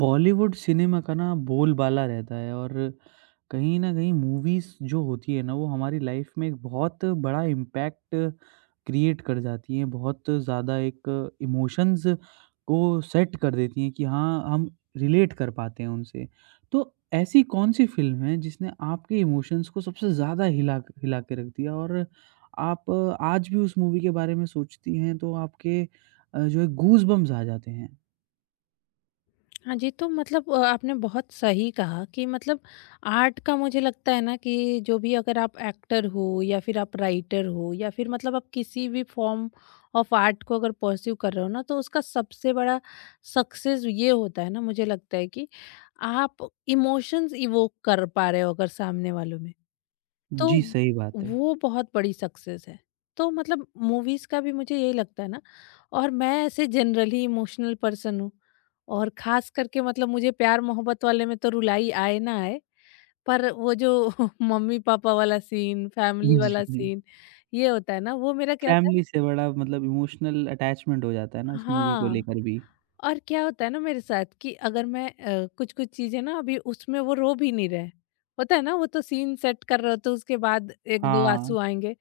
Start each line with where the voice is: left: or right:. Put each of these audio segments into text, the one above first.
right: Bollywood cinema का ना बोलबाला रहता है और कहीं न कहीं मूवीज़ जो होती है ना, वो हमारी लाइफ़ में एक बहुत बड़ा इम्पैक्ट क्रिएट कर जाती हैं। बहुत ज़्यादा एक इमोशंस को सेट कर देती हैं कि हाँ, हम रिलेट कर पाते हैं उनसे। तो ऐसी कौन-सी फ़िल्म है जिसने आपके इमोशंस को सबसे ज़्यादा हिला हिला के रख दिया और आप आज भी उस मूवी के बारे में सोचती हैं तो आपके जो है गूज़बम्प्स आ जाते हैं?
left: हाँ जी। तो मतलब आपने बहुत सही कहा कि मतलब आर्ट का मुझे लगता है ना कि जो भी अगर आप एक्टर हो या फिर आप राइटर हो या फिर मतलब आप किसी भी फॉर्म ऑफ आर्ट को अगर परस्यू कर रहे हो ना, तो उसका सबसे बड़ा सक्सेस ये होता है ना, मुझे लगता है कि आप इमोशंस इवोक कर पा रहे हो अगर सामने वालों में, तो
right: जी, सही बात है।
left: वो बहुत बड़ी सक्सेस है। तो मतलब मूवीज़ का भी मुझे यही लगता है ना। और मैं ऐसे जनरली इमोशनल पर्सन हूँ और ख़ास करके मतलब मुझे प्यार-मोहब्बत वाले में तो रुलाई आए ना आए, पर वो जो मम्मी-पापा वाला सीन, फैमिली वाला
right: जी,
left: सीन, ये होता है ना, वो मेरा क्या होता
right: फैमिली से बड़ा मतलब इमोशनल अटैचमेंट हो जाता है ना
left: है,
right: उस मूवी को
left: हाँ।
right: लेकर भी।
left: और क्या होता है ना मेरे साथ कि अगर मैं कुछ-कुछ चीज़ें ना, अभी उसमें वो रो भी नहीं रहे। होता है ना, वो तो सीन सेट कर रहे हो, तो उसके बाद 1-2
right: हाँ,
left: आँसू आएँगे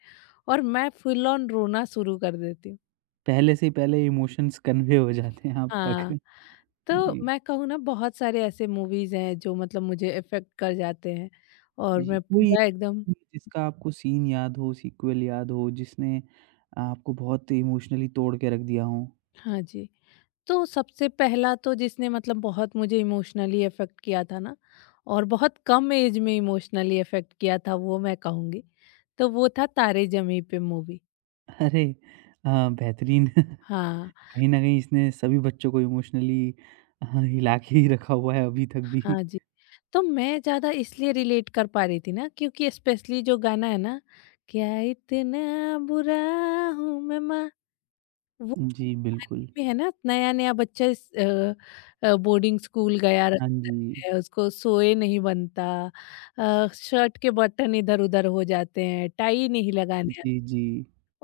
left: और मैं फुल ऑन रोना शुरू कर देती हूँ।
right: पहले से ही पहले इमोशंस कन्वे हो जाते हैं आप तक।
left: हाँ, तो
right: जी,
left: मैं कहूँ ना, बहुत सारे ऐसे मूवीज़ हैं जो मतलब मुझे अफ़ेक्ट कर जाते हैं और
right: जी।
left: मैं
right: कोई
left: पूरा एकदम।
right: एक जिसका आपको सीन याद हो, सीक्वल याद हो, जिसने आपको बहुत इमोशनली तोड़ के रख दिया हो?
left: हाँ जी। तो सबसे पहला तो जिसने मतलब बहुत मुझे इमोशनली अफेक्ट किया था ना, और बहुत कम एज में इमोशनली अफेक्ट किया था, वो मैं कहूँगी, तो वो था तारे जमी पे मूवी।
right: अरे! बेहतरीन। कहीं
left: हाँ।
right: न कहीं इसने सभी बच्चों को इमोशनली हिला के ही रखा हुआ है अभी तक भी।
left: हाँ जी। तो मैं ज़्यादा इसलिए रिलेट कर पा रही थी ना क्योंकि स्पेशली जो गाना है ना, क्या इतना बुरा हूँ मैं माँ,
right: जी, बिल्कुल।
left: में है ना, नया-नया बच्चा बोर्डिंग स्कूल गया
right: हाँ
left: रहता
right: जी।
left: है, उसको सोए नहीं बनता, शर्ट के बटन इधर-उधर हो जाते हैं, टाई नहीं लगाने आ,
right: जी, जी।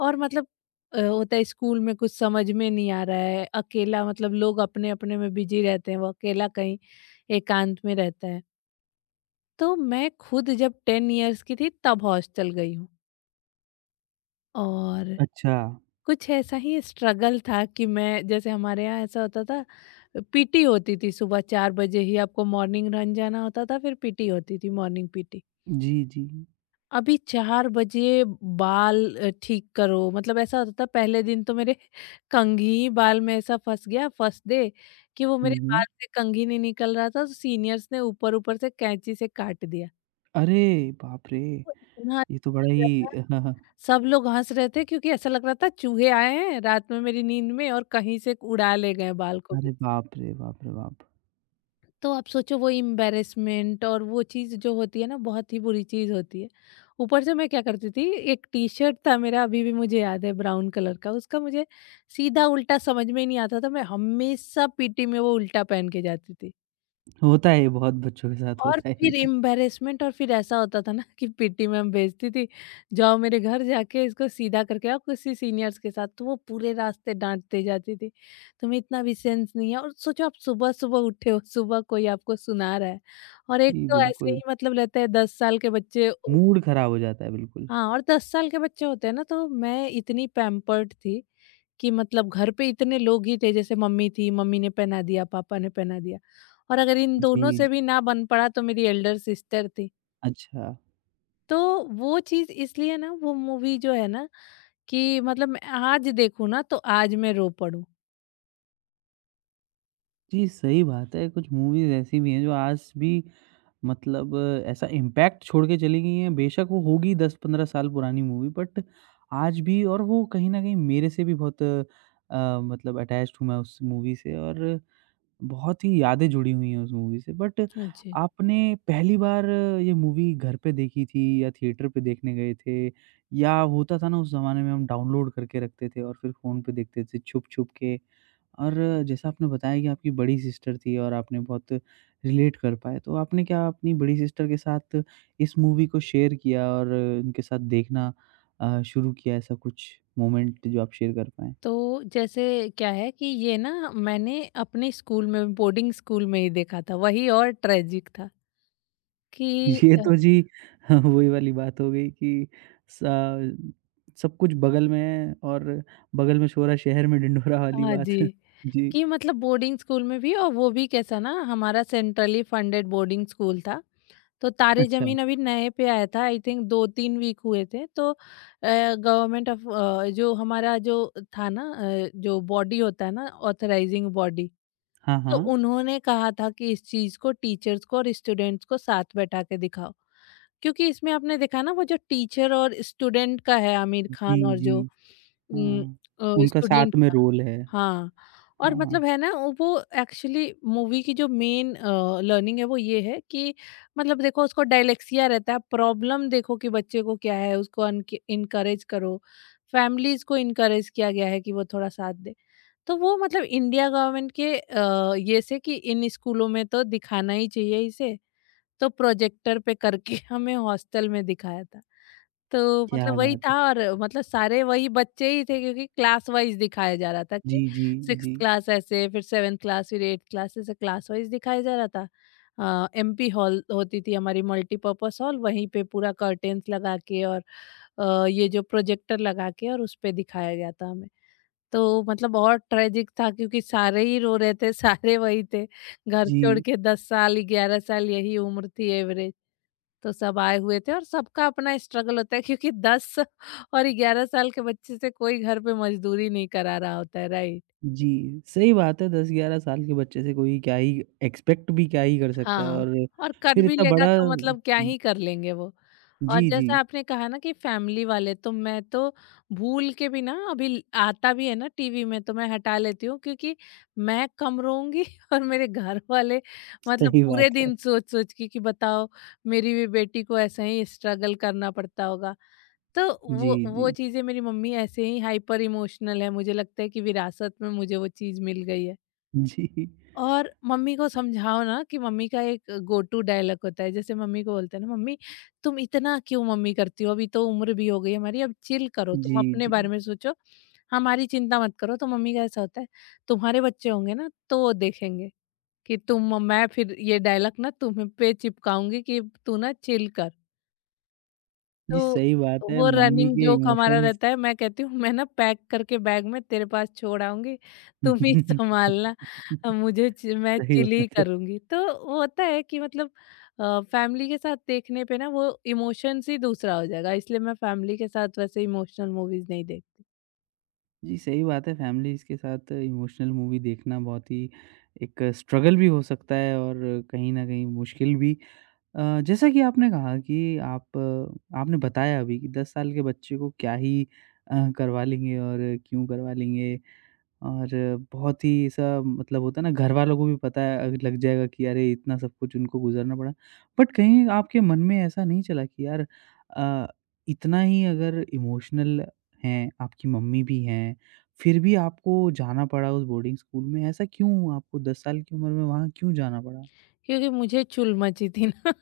left: और मतलब होता है स्कूल में कुछ समझ में नहीं आ रहा है, अकेला, मतलब लोग अपने-अपने में बिज़ी रहते हैं, वो अकेला कहीं एकांत में रहता है। तो मैं खुद जब 10 इयर्स की थी तब हॉस्टल गई हूँ, और
right: अच्छा।
left: कुछ ऐसा ही स्ट्रगल था कि मैं, जैसे हमारे यहाँ ऐसा होता था, पीटी होती थी सुबह 4 बजे ही, आपको मॉर्निंग रन जाना होता था, फिर पीटी होती थी, मॉर्निंग पीटी।
right: जी, जी।
left: अभी 4 बजे बाल ठीक करो, मतलब ऐसा होता था। पहले दिन तो मेरे कंघी बाल में ऐसा फंस गया, फंस दे कि वो
right: हुँ,
left: मेरे
right: हुँ।
left: बाल से कंघी नहीं निकल रहा था, तो सीनियर्स ने ऊपर ऊपर से कैंची से काट दिया।
right: अरे बाप रे!
left: तो इतना,
right: ये तो बड़ा ही
left: सब लोग हंस रहे थे क्योंकि ऐसा लग रहा था चूहे आए हैं रात में मेरी नींद में और कहीं से उड़ा ले गए बाल को भी।
right: अरे बाप रे, बाप रे बाप!
left: तो आप सोचो, वो एम्बेरसमेंट और वो चीज़ जो होती है ना, बहुत ही बुरी चीज़ होती है। ऊपर से मैं क्या करती थी, एक टी शर्ट था मेरा, अभी भी मुझे याद है, ब्राउन कलर का, उसका मुझे सीधा उल्टा समझ में ही नहीं आता था, मैं हमेशा पीटी में वो उल्टा पहन के जाती थी।
right: होता है ये बहुत बच्चों के साथ
left: और
right: होता है
left: फिर
right: ये।
left: एम्बैरेसमेंट, और फिर ऐसा होता था ना कि पीटी मैम भेजती थी, जाओ मेरे घर जाके इसको सीधा करके आओ किसी सीनियर्स के साथ, तो वो पूरे रास्ते डाँटते जाती थी। तुम्हें इतना भी सेंस नहीं है, और सोचो आप सुबह-सुबह उठे हो, सुबह कोई आपको सुना रहा है, और एक
right: जी,
left: तो ऐसे
right: बिल्कुल।
left: ही मतलब रहता है 10 साल के बच्चे ओ।
right: मूड ख़राब हो जाता है बिल्कुल।
left: हाँ, और 10 साल के बच्चे होते हैं ना, तो मैं इतनी पैम्पर्ड थी कि मतलब घर पे इतने लोग ही थे, जैसे मम्मी थी, मम्मी ने पहना दिया, पापा ने पहना दिया, और अगर इन
right: जी,
left: दोनों
right: जी।
left: से भी ना बन पड़ा तो मेरी एल्डर सिस्टर थी।
right: अच्छा।
left: तो वो चीज़ इसलिए ना, वो मूवी जो है ना, कि मतलब मैं आज देखूँ ना तो आज मैं रो पड़ूँ।
right: जी, सही बात है कुछ मूवीज़ ऐसी भी हैं जो आज भी मतलब ऐसा इम्पैक्ट छोड़ के चली गई हैं। बेशक वो होगी 10-15 साल पुरानी मूवी बट आज भी और वो कहीं न कहीं मेरे से भी बहुत मतलब अटैच्ड हूँ मैं उस मूवी से और बहुत ही यादें जुड़ी हुई हैं उस मूवी से। बट
left: अच्छा।
right: आपने पहली बार ये मूवी घर पे देखी थी या थिएटर पे देखने गए थे? या होता था ना उस ज़माने में हम डाउनलोड करके रखते थे और फिर फ़ोन पे देखते थे छुप-छुप के। और जैसा आपने बताया कि आपकी बड़ी सिस्टर थी और आपने बहुत रिलेट कर पाए। तो आपने क्या अपनी बड़ी सिस्टर के साथ इस मूवी को शेयर किया और उनके साथ देखना शुरू किया ऐसा कुछ मोमेंट जो आप शेयर कर पाएँ?
left: तो जैसे क्या है कि ये ना मैंने अपने स्कूल में, बोर्डिंग स्कूल में ही देखा था, वही और ट्रेजिक था। कि
right: ये तो जी हाँ, वही वाली बात हो गई कि सा सब कुछ बगल में है और बगल में छोरा शहर में ढिंढोरा वाली
left: हाँ
right: बात।
left: जी,
right: जी,
left: कि मतलब बोर्डिंग स्कूल में भी, और वो भी कैसा ना, हमारा सेंट्रली फंडेड बोर्डिंग स्कूल था। तो तारे
right: अच्छा।
left: ज़मीन अभी नए पे आया था, आई थिंक 2-3 वीक हुए थे, तो गवर्नमेंट ऑफ जो हमारा जो था ना जो बॉडी होता है ना, ऑथराइजिंग बॉडी,
right: हाँ,
left: तो
right: हाँ।
left: उन्होंने कहा था कि इस चीज़ को टीचर्स को और स्टूडेंट्स को साथ बैठा के दिखाओ। क्योंकि इसमें आपने देखा ना, वो जो टीचर और स्टूडेंट का है, आमिर
right: जी,
left: खान और
right: जी।
left: जो
right: हाँ, उनका
left: स्टूडेंट,
right: साथ में रोल है।
left: हाँ, और
right: हाँ, हाँ,
left: मतलब है ना वो एक्चुअली मूवी की जो मेन लर्निंग है वो ये है कि मतलब देखो उसको डायलेक्सिया रहता है, प्रॉब्लम देखो कि बच्चे को क्या है, उसको अनके इनकरेज करो। फैमिलीज़ को इनकरेज किया गया है कि वो थोड़ा साथ दें। तो वो मतलब इंडिया गवर्नमेंट के ये से कि इन स्कूलों में तो दिखाना ही चाहिए इसे, तो प्रोजेक्टर पे करके हमें हॉस्टल में दिखाया था। तो
right: क्या
left: मतलब वही
right: बात
left: था,
right: है।
left: और मतलब सारे वही बच्चे ही थे क्योंकि क्लास वाइज दिखाया जा रहा था
right: जी,
left: कि
right: जी,
left: सिक्स्थ
right: जी।
left: क्लास, ऐसे फिर सेवेंथ क्लास, फिर एट्थ क्लास, ऐसे क्लास वाइज दिखाया जा रहा था। एमपी हॉल होती थी हमारी, मल्टीपर्पस हॉल, वहीं पे पूरा कर्टेन्स लगा के और ये जो प्रोजेक्टर लगा के और उस पे दिखाया गया था हमें। तो मतलब और ट्रेजिक था क्योंकि सारे ही रो रहे थे सारे वही थे, घर छोड़
right: जी,
left: के, 10 साल 11 साल यही उम्र थी एवरेज, तो सब आए हुए थे, और सबका अपना स्ट्रगल होता है क्योंकि 10 और 11 साल के बच्चे से कोई घर पे मजदूरी नहीं करा रहा होता है, राइट?
right: जी, सही बात है 10-11 साल के बच्चे से कोई क्या ही एक्सपेक्ट भी क्या ही कर सकता है
left: हाँ।
right: और
left: और कर
right: फिर
left: भी
right: इतना
left: लेगा
right: बड़ा
left: तो मतलब क्या ही कर लेंगे वो।
right: जी,
left: और
right: जी,
left: जैसा आपने कहा ना कि फैमिली वाले, तो मैं तो भूल के भी ना, अभी आता भी है ना टीवी में तो मैं हटा लेती हूँ क्योंकि मैं कम रोऊँगी और मेरे घर वाले मतलब
right: सही
left: पूरे
right: बात है।
left: दिन सोच-सोच के कि बताओ मेरी भी बेटी को ऐसे ही स्ट्रगल करना पड़ता होगा। तो
right: जी,
left: वो
right: जी,
left: चीज़ें, मेरी मम्मी ऐसे ही हाइपर इमोशनल है, मुझे लगता है कि विरासत में मुझे वो चीज़ मिल गई है।
right: जी,
left: और मम्मी को समझाओ ना, कि मम्मी का एक गो टू डायलॉग होता है, जैसे मम्मी को बोलते हैं ना, मम्मी तुम इतना क्यों मम्मी करती हो, अभी तो उम्र भी हो गई हमारी, अब चिल करो,
right: जी,
left: तुम अपने
right: जी।
left: बारे में सोचो, हमारी चिंता मत करो, तो मम्मी का ऐसा होता है, तुम्हारे बच्चे होंगे ना, तो वो देखेंगे कि तुम, मैं फिर ये डायलॉग ना तुम्हें पे चिपकाऊंगी कि तू ना चिल कर।
right: जी,
left: तो
right: सही बात है,
left: वो
right: मम्मी
left: रनिंग
right: के
left: जोक हमारा
right: इमोशंस
left: रहता है, मैं कहती हूँ मैं ना पैक करके बैग में तेरे पास छोड़ आऊँगी, तुम ही सँभालना, अ, मुझे चि मैं
right: सही
left: चिल ही
right: बात है।
left: करूँगी। तो वो होता है कि मतलब फैमिली के साथ देखने पे ना वो इमोशंस ही दूसरा हो जाएगा, इसलिए मैं फैमिली के साथ वैसे इमोशनल मूवीज़ नहीं देखती,
right: जी, सही बात है फैमिलीज़ के साथ इमोशनल मूवी देखना बहुत ही एक स्ट्रगल भी हो सकता है और कहीं न कहीं मुश्किल भी। जैसा कि आपने कहा कि आप आपने बताया अभी कि 10 साल के बच्चे को क्या ही करवा लेंगे और क्यों करवा लेंगे। और बहुत ही ऐसा मतलब होता है ना घरवालों को भी पता है लग जाएगा कि अरे इतना सब कुछ उनको गुज़रना पड़ा। बट कहीं आपके मन में ऐसा नहीं चला कि यार अ, इतना ही अगर इमोशनल हैं, आपकी मम्मी भी हैं, फिर भी आपको जाना पड़ा उस बोर्डिंग स्कूल में, ऐसा क्यों? आपको 10 साल की उम्र में वहाँ क्यों जाना पड़ा?
left: क्योंकि मुझे चुल मची थी ना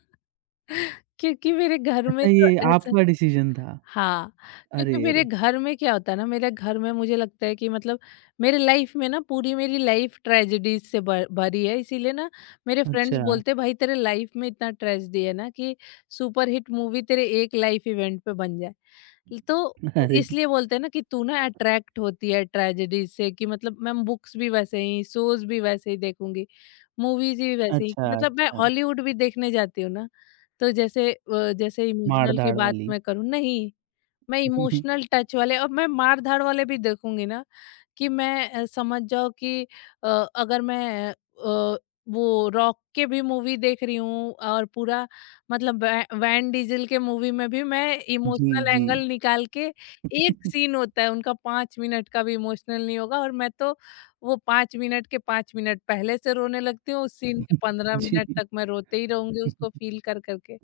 left: क्योंकि मेरे घर में
right: अच्छा
left: तो
right: ये
left: ऐसा,
right: आपका डिसीज़न था।
left: हाँ, क्योंकि
right: अरे,
left: मेरे
right: अरे!
left: घर में क्या होता है ना, मेरे घर में मुझे लगता है कि मतलब मेरे लाइफ़ में ना, पूरी मेरी लाइफ़ ट्रेजेडीज़ से भ भरी है, इसीलिए ना मेरे फ्रेंड्स
right: अच्छा,
left: बोलते हैं, "भाई तेरे लाइफ़ में इतना ट्रेजेडी है ना कि सुपर हिट मूवी तेरे एक लाइफ़ इवेंट पे बन जाए।" तो
right: अरे!
left: इसलिए बोलते हैं ना कि तू ना अट्रैक्ट होती है ट्रेजेडीज़ से, कि मतलब मैं बुक्स भी वैसे ही, शोज़ भी वैसे ही देखूँगी, मूवीज़ भी वैसे ही, कि
right: अच्छा,
left: मतलब मैं
right: अच्छा।
left: हॉलीवुड भी देखने जाती हूँ ना, तो जैसे जैसे इमोशनल की
right: मार-धाड़
left: बात
right: वाली।
left: मैं करूँ नहीं, मैं इमोशनल टच वाले और मैं मार-धाड़ वाले भी देखूँगी ना, कि मैं, समझ जाओ कि अ, अगर मैं अ, वो रॉक के भी मूवी देख रही हूँ और पूरा मतलब वै वैन डीज़ल के मूवी में भी मैं
right: जी,
left: इमोशनल
right: जी।
left: एंगल निकाल के, एक सीन होता है उनका 5 मिनट का भी, इमोशनल नहीं होगा और मैं तो वो 5 मिनट के 5 मिनट पहले से रोने लगती हूँ, उस सीन के 15
right: जी।
left: मिनट तक मैं रोते ही रहूँगी उसको फ़ील कर-कर के।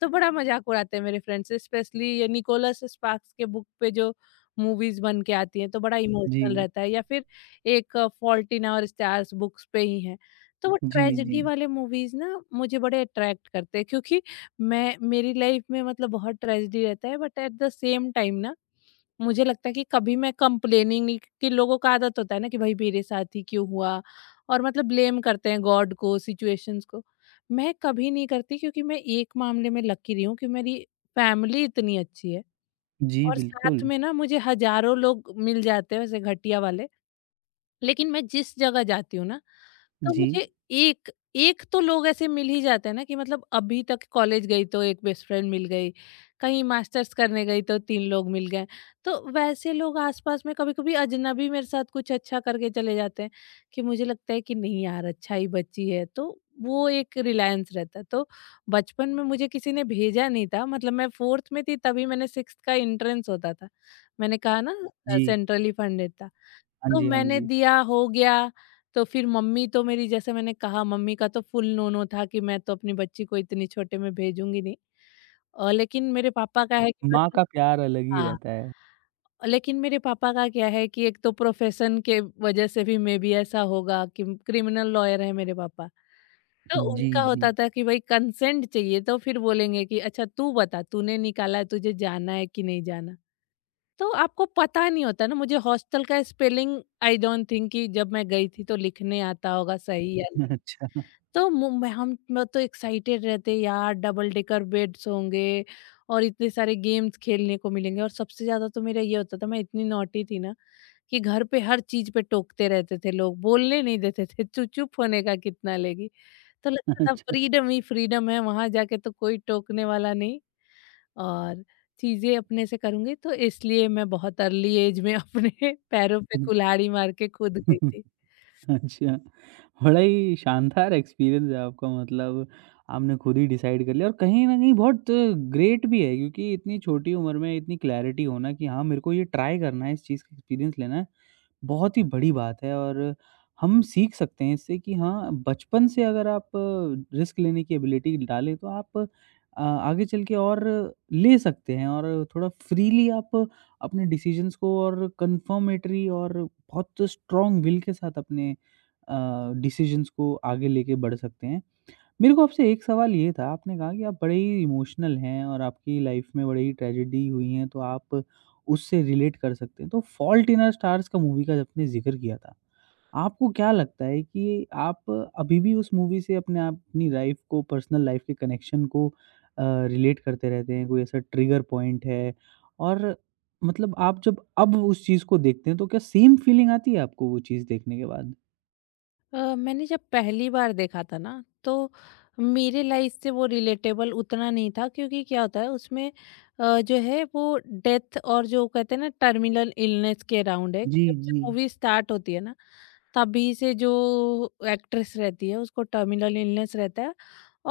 left: तो बड़ा मज़ाक उड़ाते हैं मेरे फ्रेंड्स, स्पेशली ये निकोलस स्पार्क्स के बुक पे जो मूवीज़ बन के आती हैं तो बड़ा इमोशनल
right: जी,
left: रहता है, या फिर एक fault in our stars, books पे ही है। तो वो
right: जी, जी।
left: ट्रेजेडी वाले मूवीज़ ना मुझे बड़े अट्रैक्ट करते हैं, क्योंकि मैं, मेरी लाइफ में मतलब बहुत ट्रेजेडी रहता है, but at the same time ना मुझे लगता है कि कभी मैं कंप्लेनिंग नहीं, कि लोगों का आदत होता है ना कि भाई मेरे साथ ही क्यों हुआ, और मतलब ब्लेम करते हैं गॉड को, सिचुएशंस को, मैं कभी नहीं करती क्योंकि मैं एक मामले में लकी रही हूँ कि मेरी फैमिली इतनी अच्छी है,
right: जी,
left: और साथ
right: बिल्कुल।
left: में ना मुझे हजारों लोग मिल जाते हैं वैसे घटिया वाले, लेकिन मैं जिस जगह जाती हूँ ना, तो
right: जी,
left: मुझे एक, एक तो लोग ऐसे मिल ही जाते हैं ना कि मतलब अभी तक कॉलेज गई तो एक बेस्ट फ्रेंड मिल गई, कहीं मास्टर्स करने गई तो 3 लोग मिल गए। तो वैसे लोग आसपास में कभी-कभी अजनबी मेरे साथ कुछ अच्छा करके चले जाते हैं कि मुझे लगता है कि नहीं यार अच्छा ही बच्ची है, तो वो एक रिलायंस रहता है। तो बचपन में मुझे किसी ने भेजा नहीं था, मतलब मैं 4th में थी तभी मैंने 6th का एंट्रेंस होता था। मैंने कहा ना।
right: जी।
left: सेंट्रली फंडेड था।
right: हाँ
left: तो
right: जी, हाँ
left: मैंने
right: जी।
left: दिया हो गया। तो फिर मम्मी तो मेरी, जैसे मैंने कहा, मम्मी का तो फुल no-no था कि मैं तो अपनी बच्ची को इतनी छोटे में भेजूँगी नहीं। लेकिन मेरे पापा का है कि
right: माँ
left: मतलब।
right: का प्यार अलग ही
left: हाँ।
right: रहता है।
left: लेकिन मेरे पापा का क्या है कि एक तो प्रोफ़ेशन के वजह से भी मे बी ऐसा होगा कि क्रिमिनल लॉयर हैं मेरे पापा। तो
right: जी,
left: उनका
right: जी।
left: होता था कि भई कंसेंट चाहिए, तो फिर बोलेंगे कि अच्छा तू बता, तूने निकाला है, तुझे जाना है कि नहीं जाना? तो आपको पता नहीं होता ना, मुझे हॉस्टल का स्पेलिंग आई डोंट थिंक कि जब मैं गई थी तो लिखने आता होगा सही या नहीं।
right: अच्छा,
left: तो मु- मैं हम मैं तो एक्साइटेड रहते यार, डबल डेकर बेड्स होंगे और इतने सारे गेम्स खेलने को मिलेंगे, और सबसे ज्यादा तो मेरा ये होता था मैं इतनी नॉटी थी ना कि घर पे हर चीज पे टोकते रहते थे, लोग बोलने नहीं देते थे, चुप चुप होने का कितना लेगी। तो लगता था
right: अच्छा।
left: फ्रीडम ही फ्रीडम है वहां जाके, तो कोई टोकने वाला नहीं। और चीज़ें अपने से करूँगी, तो इसलिए मैं बहुत अर्ली एज में अपने पैरों पे कुल्हाड़ी मार के कूद गई थी।
right: अच्छा, बड़ा ही शानदार एक्सपीरियंस है आपका मतलब आपने खुद ही डिसाइड कर लिया और कहीं न कहीं बहुत ग्रेट भी है क्योंकि इतनी छोटी उम्र में इतनी क्लैरिटी होना कि हाँ, मेरे को ये ट्राई करना है, इस चीज़ का एक्सपीरियंस लेना है, बहुत ही बड़ी बात है और हम सीख सकते हैं इससे कि हाँ, बचपन से अगर आप रिस्क लेने की एबिलिटी डालें तो आप आगे चल के और ले सकते हैं और थोड़ा फ्रीली आप अपने डिसीज़न्स को और कन्फर्मेटरी और बहुत स्ट्रॉन्ग विल के साथ अपने डिसीज़न्स को आगे लेके बढ़ सकते हैं। मेरे को आपसे एक सवाल ये था, आपने कहा कि आप बड़े ही इमोशनल हैं और आपकी लाइफ़ में बड़ी ही ट्रेजेडी हुई हैं, तो आप उससे रिलेट कर सकते हैं। तो फ़ॉल्ट इन आवर स्टार्स का मूवी का आपने ज़िक्र किया था। आपको क्या लगता है कि आप अभी भी उस मूवी से अपने आप अपनी लाइफ़ को, पर्सनल लाइफ़ के कनेक्शन को अ, रिलेट करते रहते हैं? कोई ऐसा ट्रिगर पॉइंट है? और मतलब आप जब अब उस चीज़ को देखते हैं, तो क्या सेम फीलिंग आती है आपको वो चीज़ देखने के बाद?
left: मैंने जब पहली बार देखा था ना तो मेरे लाइफ से वो रिलेटेबल उतना नहीं था, क्योंकि क्या होता है उसमें जो है वो डेथ और जो कहते हैं ना टर्मिनल इलनेस के अराउंड है। कि
right: जी,
left: जब से
right: जी।
left: मूवी स्टार्ट होती है ना, तभी से जो एक्ट्रेस रहती है उसको टर्मिनल इलनेस रहता है,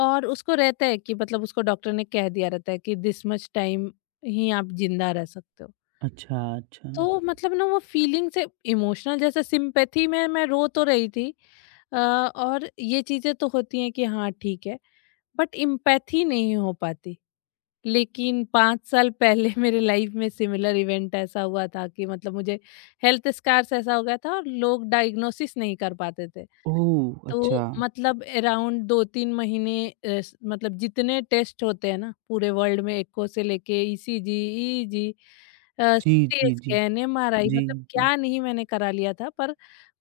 left: और उसको रहता है कि मतलब उसको डॉक्टर ने कह दिया रहता है कि दिस मच टाइम ही आप जिंदा रह सकते हो।
right: अच्छा, अच्छा।
left: तो मतलब ना वो फीलिंग से इमोशनल, जैसे सिंपैथी में मैं रो तो रही थी, और ये चीजें तो होती हैं कि हाँ ठीक है, बट इम्पैथी नहीं हो पाती। लेकिन 5 साल पहले मेरे लाइफ में सिमिलर इवेंट ऐसा हुआ था कि मतलब मुझे हेल्थ स्कार्स ऐसा हो गया था, और लोग डायग्नोसिस नहीं कर पाते थे।
right: ओह! अच्छा।
left: तो मतलब अराउंड 2-3 महीने अ, स मतलब जितने टेस्ट होते हैं ना पूरे वर्ल्ड में, एको से लेके ईसीजी, ईईजी,
right: जी,
left: सीटी
right: जी, जी।
left: स्कैन, एमआरआई,
right: जी,
left: मतलब
right: जी।
left: क्या नहीं मैंने करा लिया था। पर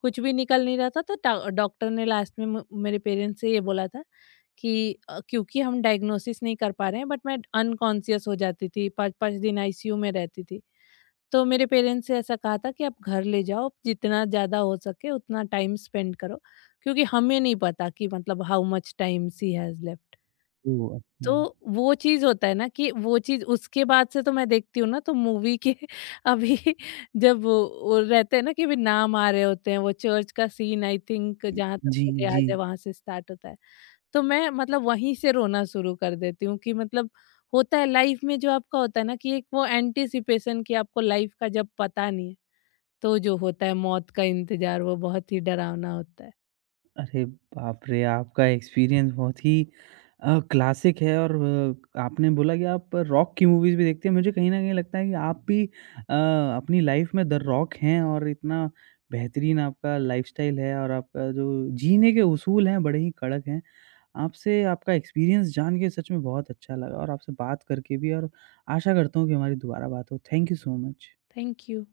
left: कुछ भी निकल नहीं रहा था, तो टा डॉक्टर ने लास्ट में म मेरे पेरेंट्स से ये बोला था कि क्योंकि हम डायग्नोसिस नहीं कर पा रहे हैं, बट मैं अनकॉन्शियस हो जाती थी, 5-5 दिन आईसीयू में रहती थी। तो मेरे पेरेंट्स ने ऐसा कहा था कि आप घर ले जाओ, जितना ज़्यादा हो सके उतना टाइम स्पेंड करो, क्योंकि हमें नहीं पता कि मतलब how much time see has left.
right: Oh! अच्छा।
left: तो वो चीज़ होता है ना, कि वो चीज़ उसके बाद से तो मैं देखती हूँ ना तो मूवी के अभी जब वो रहते हैं ना कि अभी नाम आ रहे होते हैं, वो चर्च का सीन आई थिंक, जहाँ तक
right: जी,
left: मुझे याद
right: जी।
left: है वहां से स्टार्ट होता है। तो मैं मतलब वहीं से रोना शुरू कर देती हूँ कि मतलब होता है लाइफ में। जो आपका होता है ना कि एक वो एंटिसिपेशन, कि आपको लाइफ का जब पता नहीं है तो जो होता है मौत का इंतजार, वो बहुत ही डरावना होता है।
right: अरे बाप रे! आपका एक्सपीरियंस बहुत ही क्लासिक है और आपने बोला कि आप रॉक की मूवीज़ भी देखते हैं। मुझे कहीं न कहीं लगता है कि आप भी अपनी लाइफ़ में द रॉक हैं और इतना बेहतरीन आपका लाइफ़स्टाइल है और आपका जो जीने के उसूल हैं, बड़े ही कड़क हैं। आपसे आपका एक्सपीरियंस जान के सच में बहुत अच्छा लगा और आपसे बात करके भी और आशा करता हूँ कि हमारी दोबारा बात हो। Thank you so much.
left: Thank you.